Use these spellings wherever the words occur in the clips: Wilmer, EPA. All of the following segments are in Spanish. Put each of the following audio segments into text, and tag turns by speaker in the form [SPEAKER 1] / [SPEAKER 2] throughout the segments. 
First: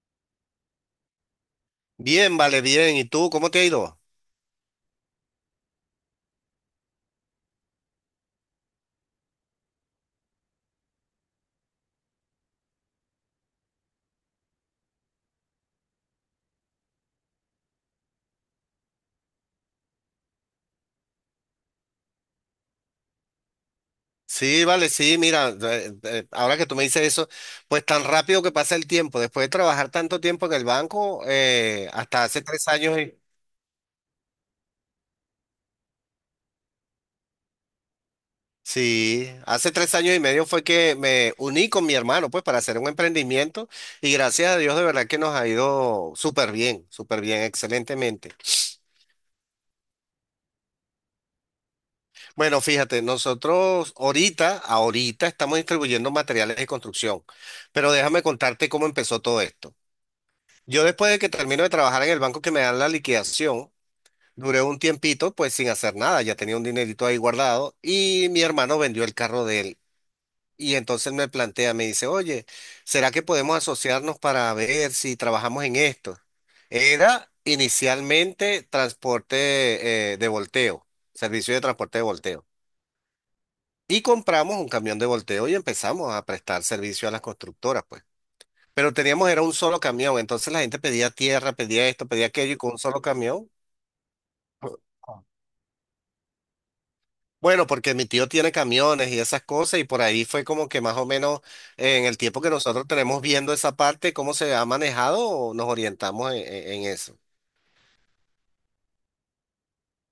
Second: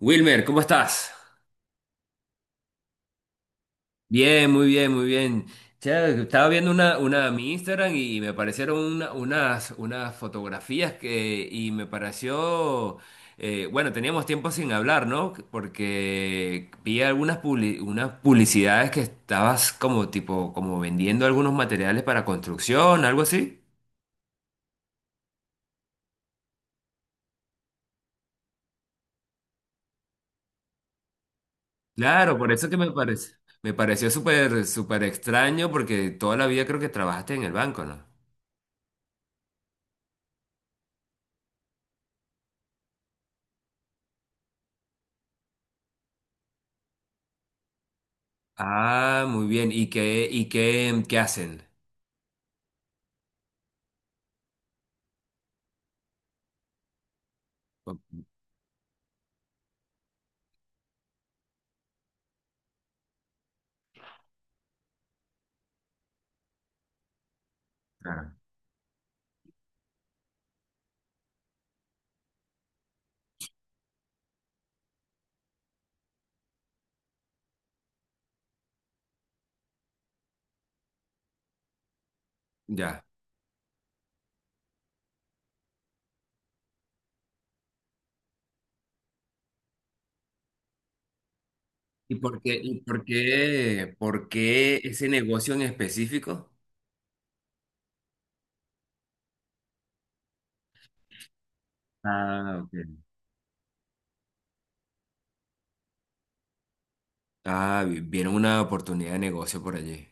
[SPEAKER 1] Wilmer, ¿cómo estás?
[SPEAKER 2] Bien, vale, bien. ¿Y tú cómo te ha ido?
[SPEAKER 1] Bien, muy bien, muy bien. Che, estaba viendo mi Instagram y me aparecieron unas fotografías y me pareció, bueno, teníamos tiempo sin hablar, ¿no? Porque vi unas publicidades que estabas como tipo, como vendiendo algunos materiales para construcción, algo así.
[SPEAKER 2] Sí, vale, sí, mira, ahora que tú me dices eso, pues tan rápido que pasa el tiempo, después de trabajar tanto tiempo en el banco, hasta
[SPEAKER 1] Claro,
[SPEAKER 2] hace
[SPEAKER 1] por
[SPEAKER 2] tres
[SPEAKER 1] eso que me
[SPEAKER 2] años, y-
[SPEAKER 1] parece, me pareció súper extraño porque toda la vida creo que trabajaste en el banco, ¿no?
[SPEAKER 2] sí, hace tres años y medio fue que me uní con mi hermano, pues para hacer un emprendimiento y gracias a Dios de verdad que nos ha ido súper bien, excelentemente.
[SPEAKER 1] Ah, muy bien. ¿Qué hacen?
[SPEAKER 2] Bueno, fíjate, nosotros ahorita estamos distribuyendo materiales de construcción, pero déjame contarte cómo empezó todo esto. Yo después de que termino de trabajar en el banco que me dan la liquidación, duré un tiempito pues sin hacer nada, ya tenía un dinerito ahí guardado y
[SPEAKER 1] Claro.
[SPEAKER 2] mi hermano vendió el carro de él. Y entonces me plantea, me dice, oye, ¿será que podemos asociarnos para ver si trabajamos en esto? Era inicialmente transporte de volteo, servicio de transporte de volteo.
[SPEAKER 1] Ya.
[SPEAKER 2] Y compramos un camión de volteo y empezamos a prestar servicio a las constructoras, pues. Pero teníamos, era un solo camión, entonces la gente pedía tierra, pedía esto, pedía aquello y con un solo camión.
[SPEAKER 1] ¿Por qué ese negocio en específico?
[SPEAKER 2] Bueno, porque mi tío tiene camiones y esas cosas y por ahí fue como que más o menos en el tiempo que
[SPEAKER 1] Ah, ok.
[SPEAKER 2] nosotros tenemos viendo esa parte, cómo se ha manejado, nos orientamos en eso.
[SPEAKER 1] Ah, vieron una oportunidad de negocio por allí.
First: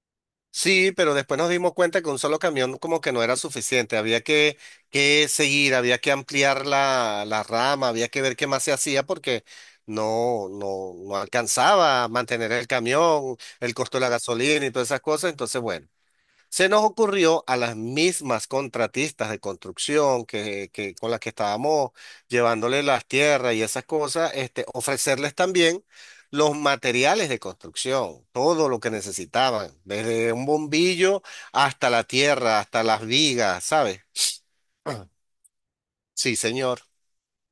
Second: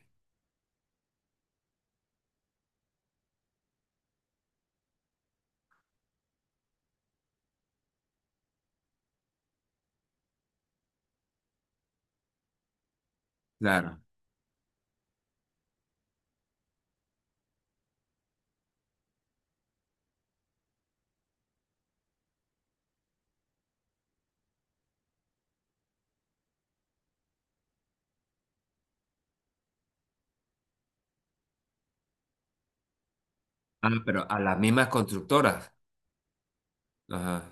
[SPEAKER 2] Sí, pero después nos dimos cuenta que un solo camión como que no era suficiente, había que seguir, había que ampliar la rama, había que ver qué más se hacía porque no alcanzaba a mantener el camión, el costo
[SPEAKER 1] Claro.
[SPEAKER 2] de la gasolina y todas esas cosas, entonces bueno. Se nos ocurrió a las mismas contratistas de construcción con las que estábamos llevándole las tierras y esas cosas, este, ofrecerles también los materiales de construcción, todo lo que necesitaban, desde un bombillo hasta la tierra, hasta las vigas, ¿sabes?
[SPEAKER 1] Ah, pero a las mismas constructoras.
[SPEAKER 2] Sí, señor.
[SPEAKER 1] Ajá.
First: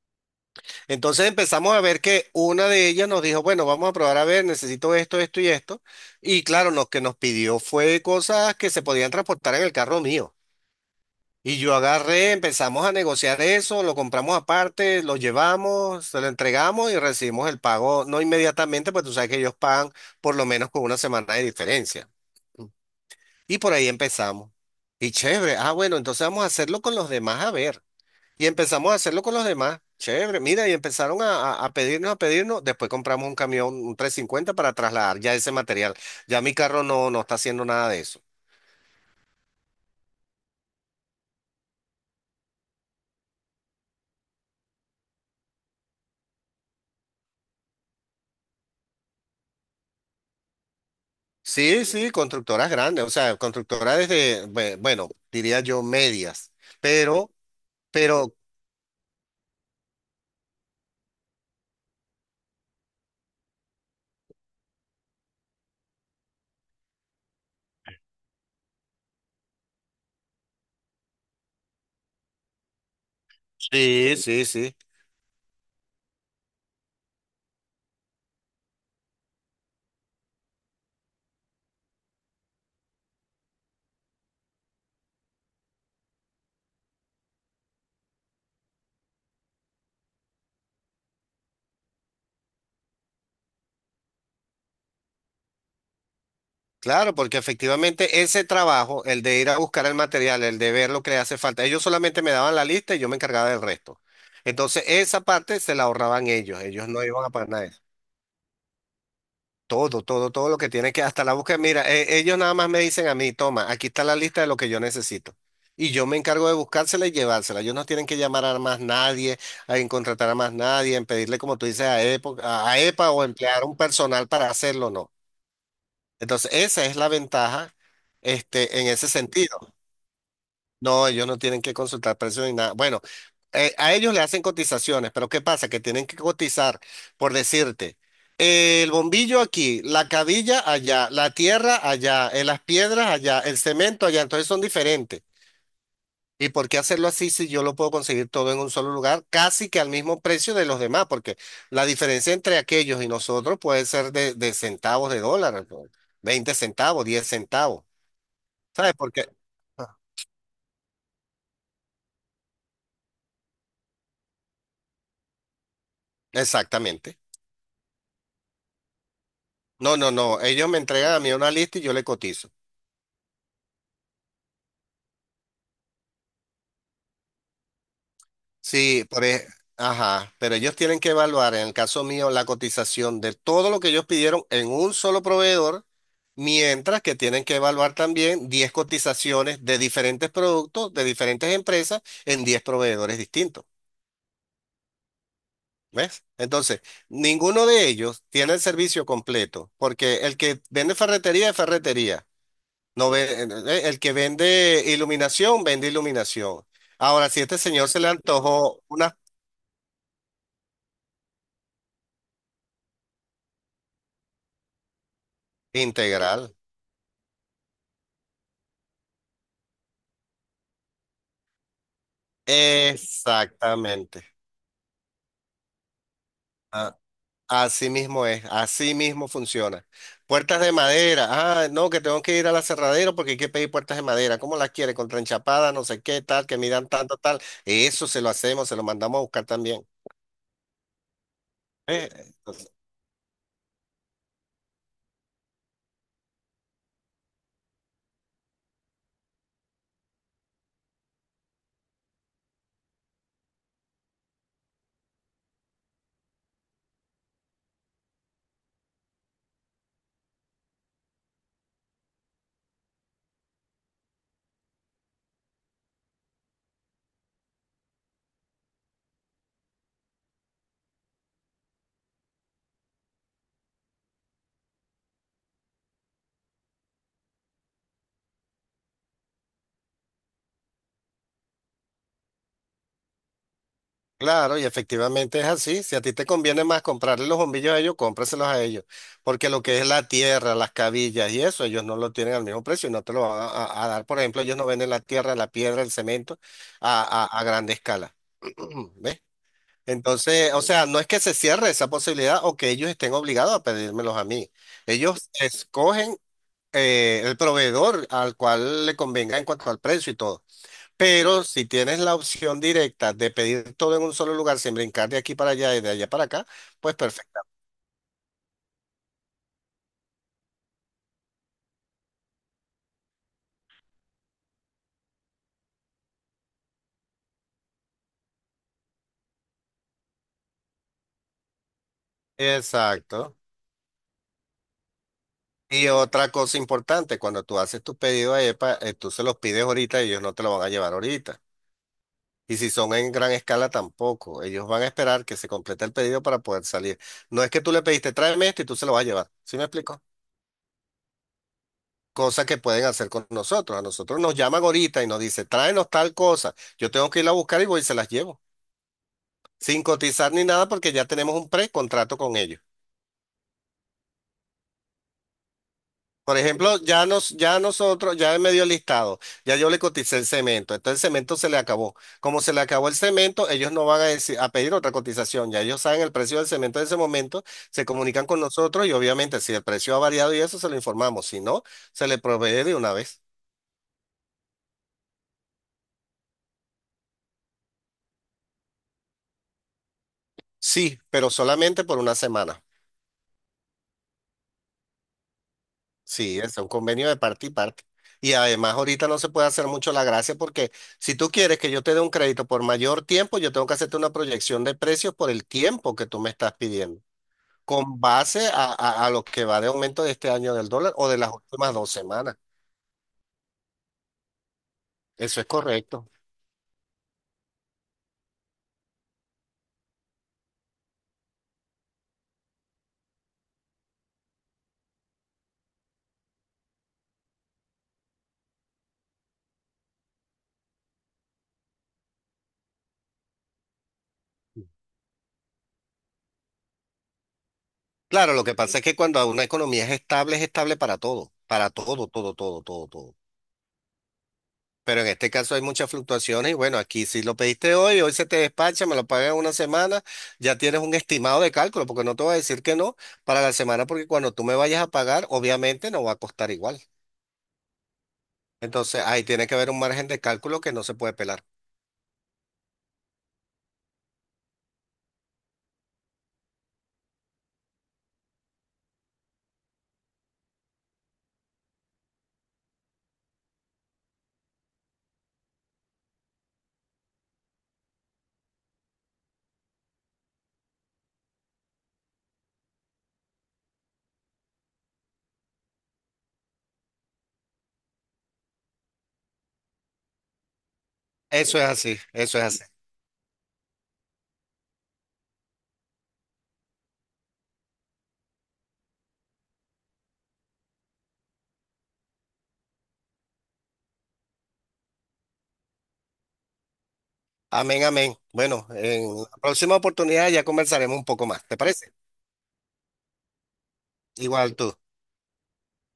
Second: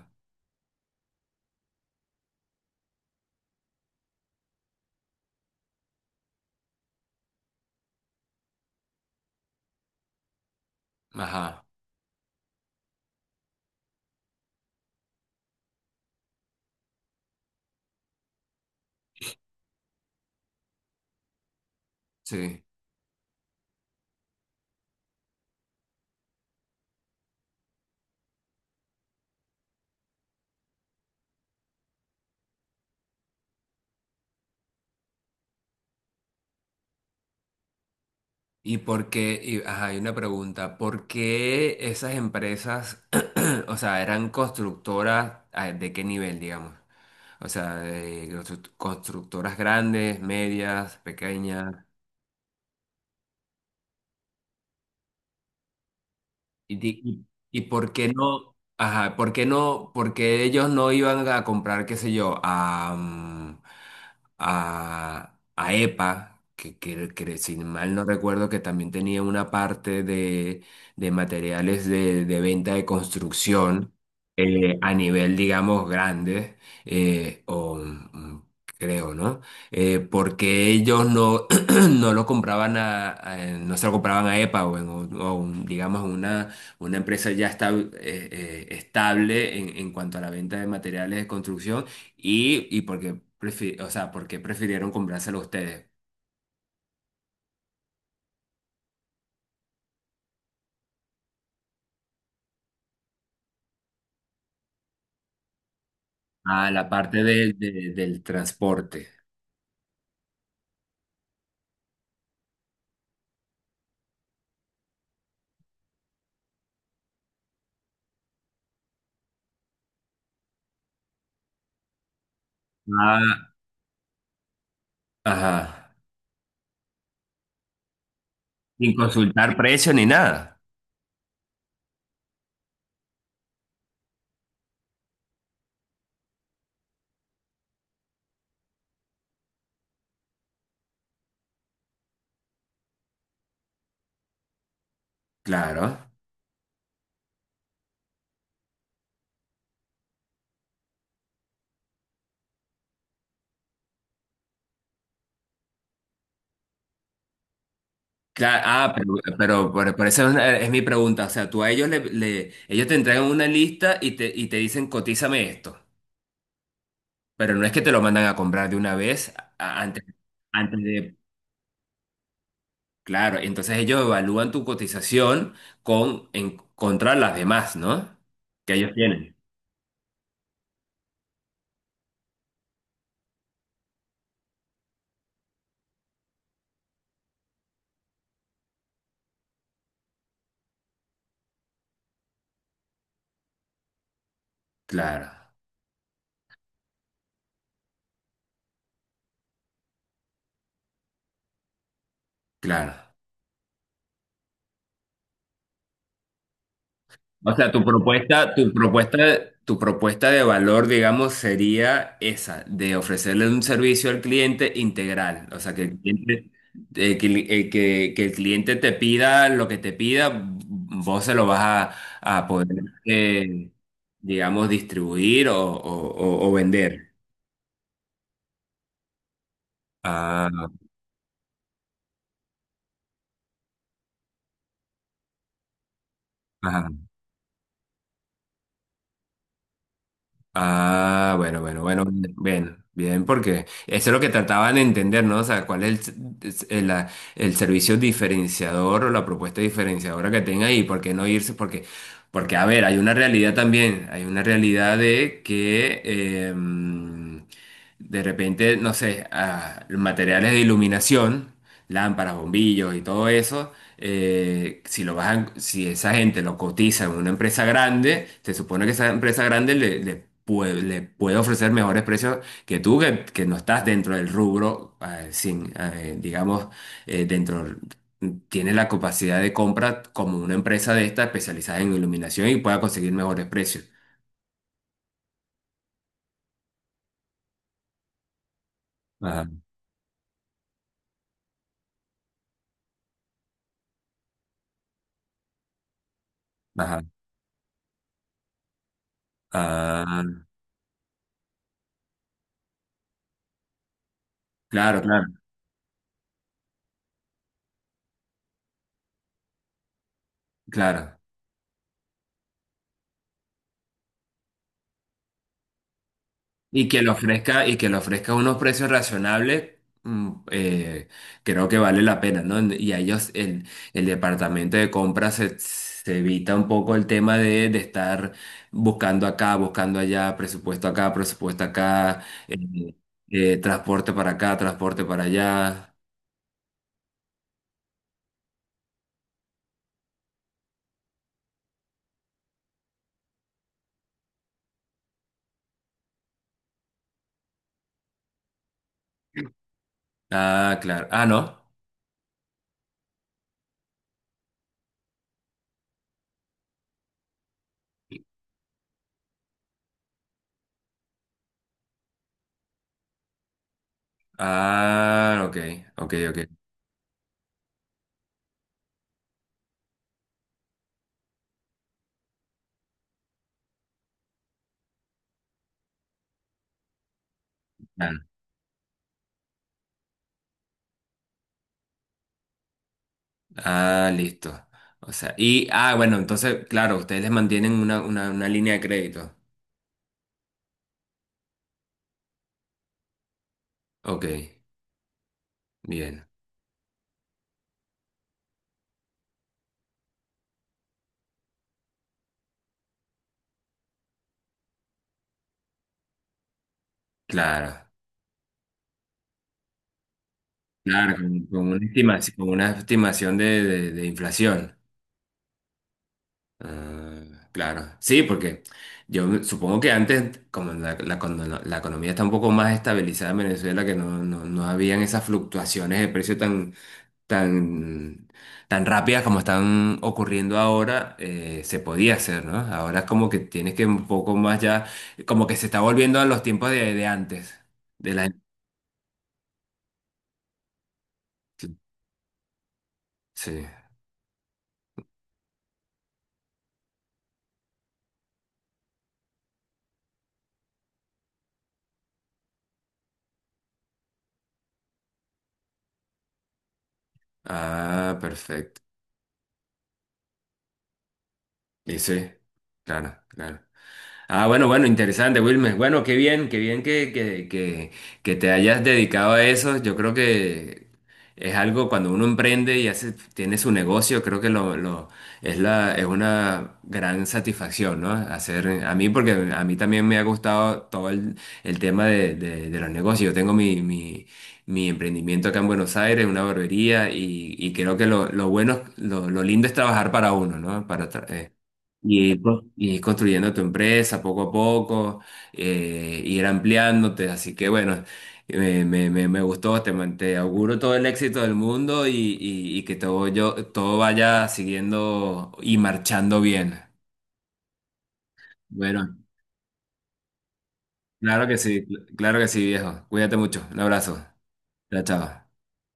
[SPEAKER 2] Entonces empezamos a ver que una de ellas nos dijo, bueno, vamos a probar a ver, necesito esto, esto y esto. Y claro, lo que nos pidió fue cosas que se podían transportar en el carro mío. Y
[SPEAKER 1] Ajá.
[SPEAKER 2] yo agarré, empezamos a negociar eso, lo compramos aparte, lo llevamos, se lo entregamos y recibimos el pago, no inmediatamente, pues tú sabes que ellos pagan por lo menos con una semana de diferencia.
[SPEAKER 1] Sí.
[SPEAKER 2] Y por ahí empezamos. Y chévere, ah, bueno, entonces vamos a hacerlo con los demás, a ver. Y empezamos a hacerlo con los demás. Chévere, mira, y empezaron a pedirnos, a pedirnos. Después compramos un camión, un 350 para trasladar ya ese material. Ya mi carro no, no está haciendo nada de eso.
[SPEAKER 1] ¿Y por qué? Y- ajá, hay una pregunta. ¿Por qué esas empresas, o sea, eran constructoras, ah, de qué nivel, digamos? O sea, constructoras grandes, medias, pequeñas?
[SPEAKER 2] Sí, sí, constructoras grandes, o sea, constructoras desde, bueno, diría yo medias,
[SPEAKER 1] Y, di- y,
[SPEAKER 2] pero, pero,
[SPEAKER 1] ¿por qué ellos no iban a comprar, qué sé yo, a EPA, que si mal no recuerdo que también tenía una parte de materiales de venta de construcción,
[SPEAKER 2] sí, sí, sí,
[SPEAKER 1] a nivel, digamos, grande, eh, o mm, creo, ¿no? ¿Porque ellos no, no lo compraban no se lo compraban a EPA o en un- o un, digamos, una empresa ya está, estable en cuanto a la venta de materiales de construcción y, y por qué, o sea, por qué prefirieron comprárselo a ustedes?
[SPEAKER 2] claro, porque efectivamente ese trabajo, el de ir a buscar el material, el de ver lo que le hace falta, ellos solamente me daban la lista y yo me encargaba del resto. Entonces, esa parte se la ahorraban ellos,
[SPEAKER 1] Ah,
[SPEAKER 2] ellos
[SPEAKER 1] la
[SPEAKER 2] no
[SPEAKER 1] parte
[SPEAKER 2] iban a pagar nada.
[SPEAKER 1] del transporte.
[SPEAKER 2] Todo, todo, todo lo que tiene que, hasta la búsqueda. Mira, ellos nada más me dicen a mí, toma, aquí está la lista de lo que yo necesito. Y yo me encargo de buscársela y llevársela. Ellos no tienen que llamar a más nadie, a en contratar a más nadie, en pedirle, como tú dices, a EPO a a EPA o
[SPEAKER 1] Ah,
[SPEAKER 2] emplear un personal para hacerlo, no.
[SPEAKER 1] ajá.
[SPEAKER 2] Entonces, esa es la ventaja, este, en
[SPEAKER 1] Sin
[SPEAKER 2] ese
[SPEAKER 1] consultar
[SPEAKER 2] sentido.
[SPEAKER 1] precio ni nada.
[SPEAKER 2] No, ellos no tienen que consultar precios ni nada. Bueno, a ellos le hacen cotizaciones, pero ¿qué pasa? Que tienen que cotizar, por decirte, el bombillo aquí, la cabilla allá, la tierra allá, las piedras allá, el cemento allá, entonces son diferentes.
[SPEAKER 1] Claro.
[SPEAKER 2] ¿Y por qué hacerlo así si yo lo puedo conseguir todo en un solo lugar, casi que al mismo precio de los demás? Porque la diferencia entre aquellos y nosotros puede ser de centavos de dólar, ¿no? 20 centavos, 10 centavos.
[SPEAKER 1] Claro, ah,
[SPEAKER 2] ¿Sabes? Porque, ah,
[SPEAKER 1] por eso es, es mi pregunta. O sea, tú a ellos ellos te entregan una lista y te dicen, cotízame esto.
[SPEAKER 2] exactamente.
[SPEAKER 1] Pero no es que te lo mandan a comprar de una vez
[SPEAKER 2] No,
[SPEAKER 1] antes,
[SPEAKER 2] no, no. Ellos me
[SPEAKER 1] antes
[SPEAKER 2] entregan
[SPEAKER 1] de...
[SPEAKER 2] a mí una lista y yo le cotizo.
[SPEAKER 1] Claro, entonces ellos evalúan tu cotización con, en, contra las demás, ¿no? Que ellos
[SPEAKER 2] Sí, por
[SPEAKER 1] tienen.
[SPEAKER 2] e- ajá, pero ellos tienen que evaluar, en el caso mío, la cotización de todo lo que ellos pidieron en un solo proveedor, mientras que tienen que evaluar también 10 cotizaciones de diferentes productos, de diferentes empresas, en 10 proveedores distintos.
[SPEAKER 1] Claro,
[SPEAKER 2] ¿Ves? Entonces, ninguno de ellos tiene el servicio completo, porque el que vende ferretería es ferretería.
[SPEAKER 1] claro.
[SPEAKER 2] No ve- el que vende iluminación, vende iluminación. Ahora, si a
[SPEAKER 1] O
[SPEAKER 2] este
[SPEAKER 1] sea,
[SPEAKER 2] señor se le antojó una
[SPEAKER 1] tu propuesta de valor, digamos, sería esa, de ofrecerle un servicio al cliente integral. O sea, que el cliente,
[SPEAKER 2] integral.
[SPEAKER 1] que el cliente te pida lo que te pida, vos se lo vas a poder, eh,
[SPEAKER 2] Exactamente.
[SPEAKER 1] digamos, distribuir o, o
[SPEAKER 2] A-
[SPEAKER 1] vender.
[SPEAKER 2] Así mismo es, así mismo funciona. Puertas
[SPEAKER 1] Ah,
[SPEAKER 2] de madera. Ah, no, que tengo que ir a la cerradera porque hay que pedir puertas de madera. ¿Cómo las quiere? Con tranchapada, no sé qué, tal, que midan
[SPEAKER 1] ajá.
[SPEAKER 2] tanto, tal. Eso se lo hacemos, se lo mandamos a buscar también.
[SPEAKER 1] Ah, bueno,
[SPEAKER 2] Eh, eh,
[SPEAKER 1] bien, bien, porque eso es lo que trataban de entender, ¿no? O sea, cuál es el servicio diferenciador o la propuesta diferenciadora que tenga y por qué no irse, a ver, hay una realidad también, hay una realidad de que em, de repente, no sé, ah, los materiales de iluminación, lámparas, bombillos y todo eso, si esa gente lo cotiza en una empresa grande, se supone que esa empresa grande le puede ofrecer mejores precios que tú, que no estás dentro del rubro, sin, digamos, eh, dentro, tiene la capacidad de compra como una empresa de esta especializada en iluminación y pueda conseguir mejores precios.
[SPEAKER 2] Claro, y efectivamente es así. Si a ti te conviene más comprarle los bombillos a ellos, cómpraselos a ellos.
[SPEAKER 1] Ajá,
[SPEAKER 2] Porque lo que es la tierra, las cabillas y eso, ellos no lo tienen al mismo precio y no te lo van a dar. Por ejemplo, ellos no venden la tierra, la piedra, el cemento
[SPEAKER 1] ajá.
[SPEAKER 2] a grande escala. ¿Ves?
[SPEAKER 1] Ah,
[SPEAKER 2] Entonces, o sea, no es que se cierre esa posibilidad o que ellos estén obligados a pedírmelos a mí.
[SPEAKER 1] claro, claro,
[SPEAKER 2] Ellos escogen el proveedor al cual le convenga en cuanto al precio y todo.
[SPEAKER 1] claro.
[SPEAKER 2] Pero si tienes la opción directa de pedir todo en un solo lugar sin brincar de aquí para allá y de allá para acá,
[SPEAKER 1] Y
[SPEAKER 2] pues
[SPEAKER 1] que le
[SPEAKER 2] perfecto.
[SPEAKER 1] ofrezca, y que le ofrezca unos precios razonables, mm, creo que vale la pena, ¿no? Y a ellos, el departamento de compras se, se evita un poco el tema de estar buscando acá, buscando allá, presupuesto acá,
[SPEAKER 2] Exacto.
[SPEAKER 1] transporte para acá, transporte para
[SPEAKER 2] Y
[SPEAKER 1] allá.
[SPEAKER 2] otra cosa importante, cuando tú haces tu pedido a EPA, tú se los pides ahorita y ellos no te lo van a llevar ahorita. Y si son en gran escala tampoco, ellos van a esperar que se complete el pedido para poder salir. No es que tú le pediste, tráeme esto y tú se lo vas a llevar. ¿Sí me explico?
[SPEAKER 1] Ah, claro. Ah, no.
[SPEAKER 2] Cosa que pueden hacer con nosotros. A nosotros nos llaman ahorita y nos dice tráenos tal cosa. Yo tengo que ir a buscar y voy y se las llevo, sin cotizar ni nada porque ya tenemos un precontrato con ellos.
[SPEAKER 1] Ah, ok, ok, ok.
[SPEAKER 2] Por ejemplo, ya nosotros, ya me dio el listado, ya yo le coticé el cemento, entonces el cemento se le acabó. Como se le acabó el cemento, ellos no van a decir, a pedir otra cotización, ya ellos saben el precio del cemento en ese momento, se
[SPEAKER 1] Claro.
[SPEAKER 2] comunican con nosotros y obviamente si el precio ha variado y eso se lo informamos, si no, se le provee de una vez.
[SPEAKER 1] Ah, listo. O sea, y, ah, bueno, entonces, claro, ustedes les mantienen una línea de crédito.
[SPEAKER 2] Sí, pero solamente por una semana.
[SPEAKER 1] Ok, bien,
[SPEAKER 2] Sí, es un convenio de parte y parte. Y además ahorita no se puede hacer mucho la gracia porque si tú quieres que yo te dé un crédito por mayor tiempo, yo tengo que hacerte una proyección de precios por el tiempo que tú me estás pidiendo,
[SPEAKER 1] claro,
[SPEAKER 2] con base a lo que va de aumento de este año del dólar o
[SPEAKER 1] claro,
[SPEAKER 2] de las
[SPEAKER 1] con,
[SPEAKER 2] últimas dos semanas.
[SPEAKER 1] con una estimación de, de inflación.
[SPEAKER 2] Eso es correcto.
[SPEAKER 1] Ah, claro, sí, porque yo supongo que antes, como la economía está un poco más estabilizada en Venezuela, que no habían esas fluctuaciones de precio tan, tan rápidas como están ocurriendo ahora, se podía hacer, ¿no? Ahora es como que tienes que un poco más ya, como que se está volviendo a los tiempos de antes, de la...
[SPEAKER 2] Claro, lo que pasa es que cuando una economía es estable para todo, todo, todo, todo, todo.
[SPEAKER 1] Sí.
[SPEAKER 2] Pero en este caso hay muchas fluctuaciones y bueno, aquí si lo pediste hoy, hoy se te despacha, me lo pagas en una semana, ya tienes un estimado de cálculo, porque no te voy a decir que no para la semana, porque cuando tú me vayas a pagar, obviamente no va a costar igual.
[SPEAKER 1] Ah, perfecto.
[SPEAKER 2] Entonces ahí tiene que haber un margen de cálculo que no se puede pelar.
[SPEAKER 1] Y sí, claro, claro. Ah, bueno, bueno, interesante, Wilmer. Bueno, qué bien que te hayas dedicado a eso. Yo creo que es algo cuando uno emprende y hace, tiene su negocio, creo que es es una gran satisfacción, ¿no? Hacer, a mí, porque a mí también me ha gustado todo el tema de los negocios. Yo tengo mi emprendimiento acá en Buenos Aires, una barbería, y creo que lo bueno, lo lindo es trabajar para uno, ¿no? Para,
[SPEAKER 2] Eso es así,
[SPEAKER 1] y
[SPEAKER 2] eso
[SPEAKER 1] ir,
[SPEAKER 2] es así.
[SPEAKER 1] y ir construyendo tu empresa poco a poco, ir ampliándote. Así que bueno, me gustó, te, te auguro todo el éxito del mundo y que todo, yo, todo vaya siguiendo y marchando bien.
[SPEAKER 2] Amén, amén. Bueno,
[SPEAKER 1] Bueno,
[SPEAKER 2] en la próxima oportunidad ya conversaremos un poco
[SPEAKER 1] claro
[SPEAKER 2] más, ¿te
[SPEAKER 1] que sí,
[SPEAKER 2] parece?
[SPEAKER 1] claro que sí, viejo. Cuídate mucho. Un abrazo.
[SPEAKER 2] Igual tú.
[SPEAKER 1] Chao, chao.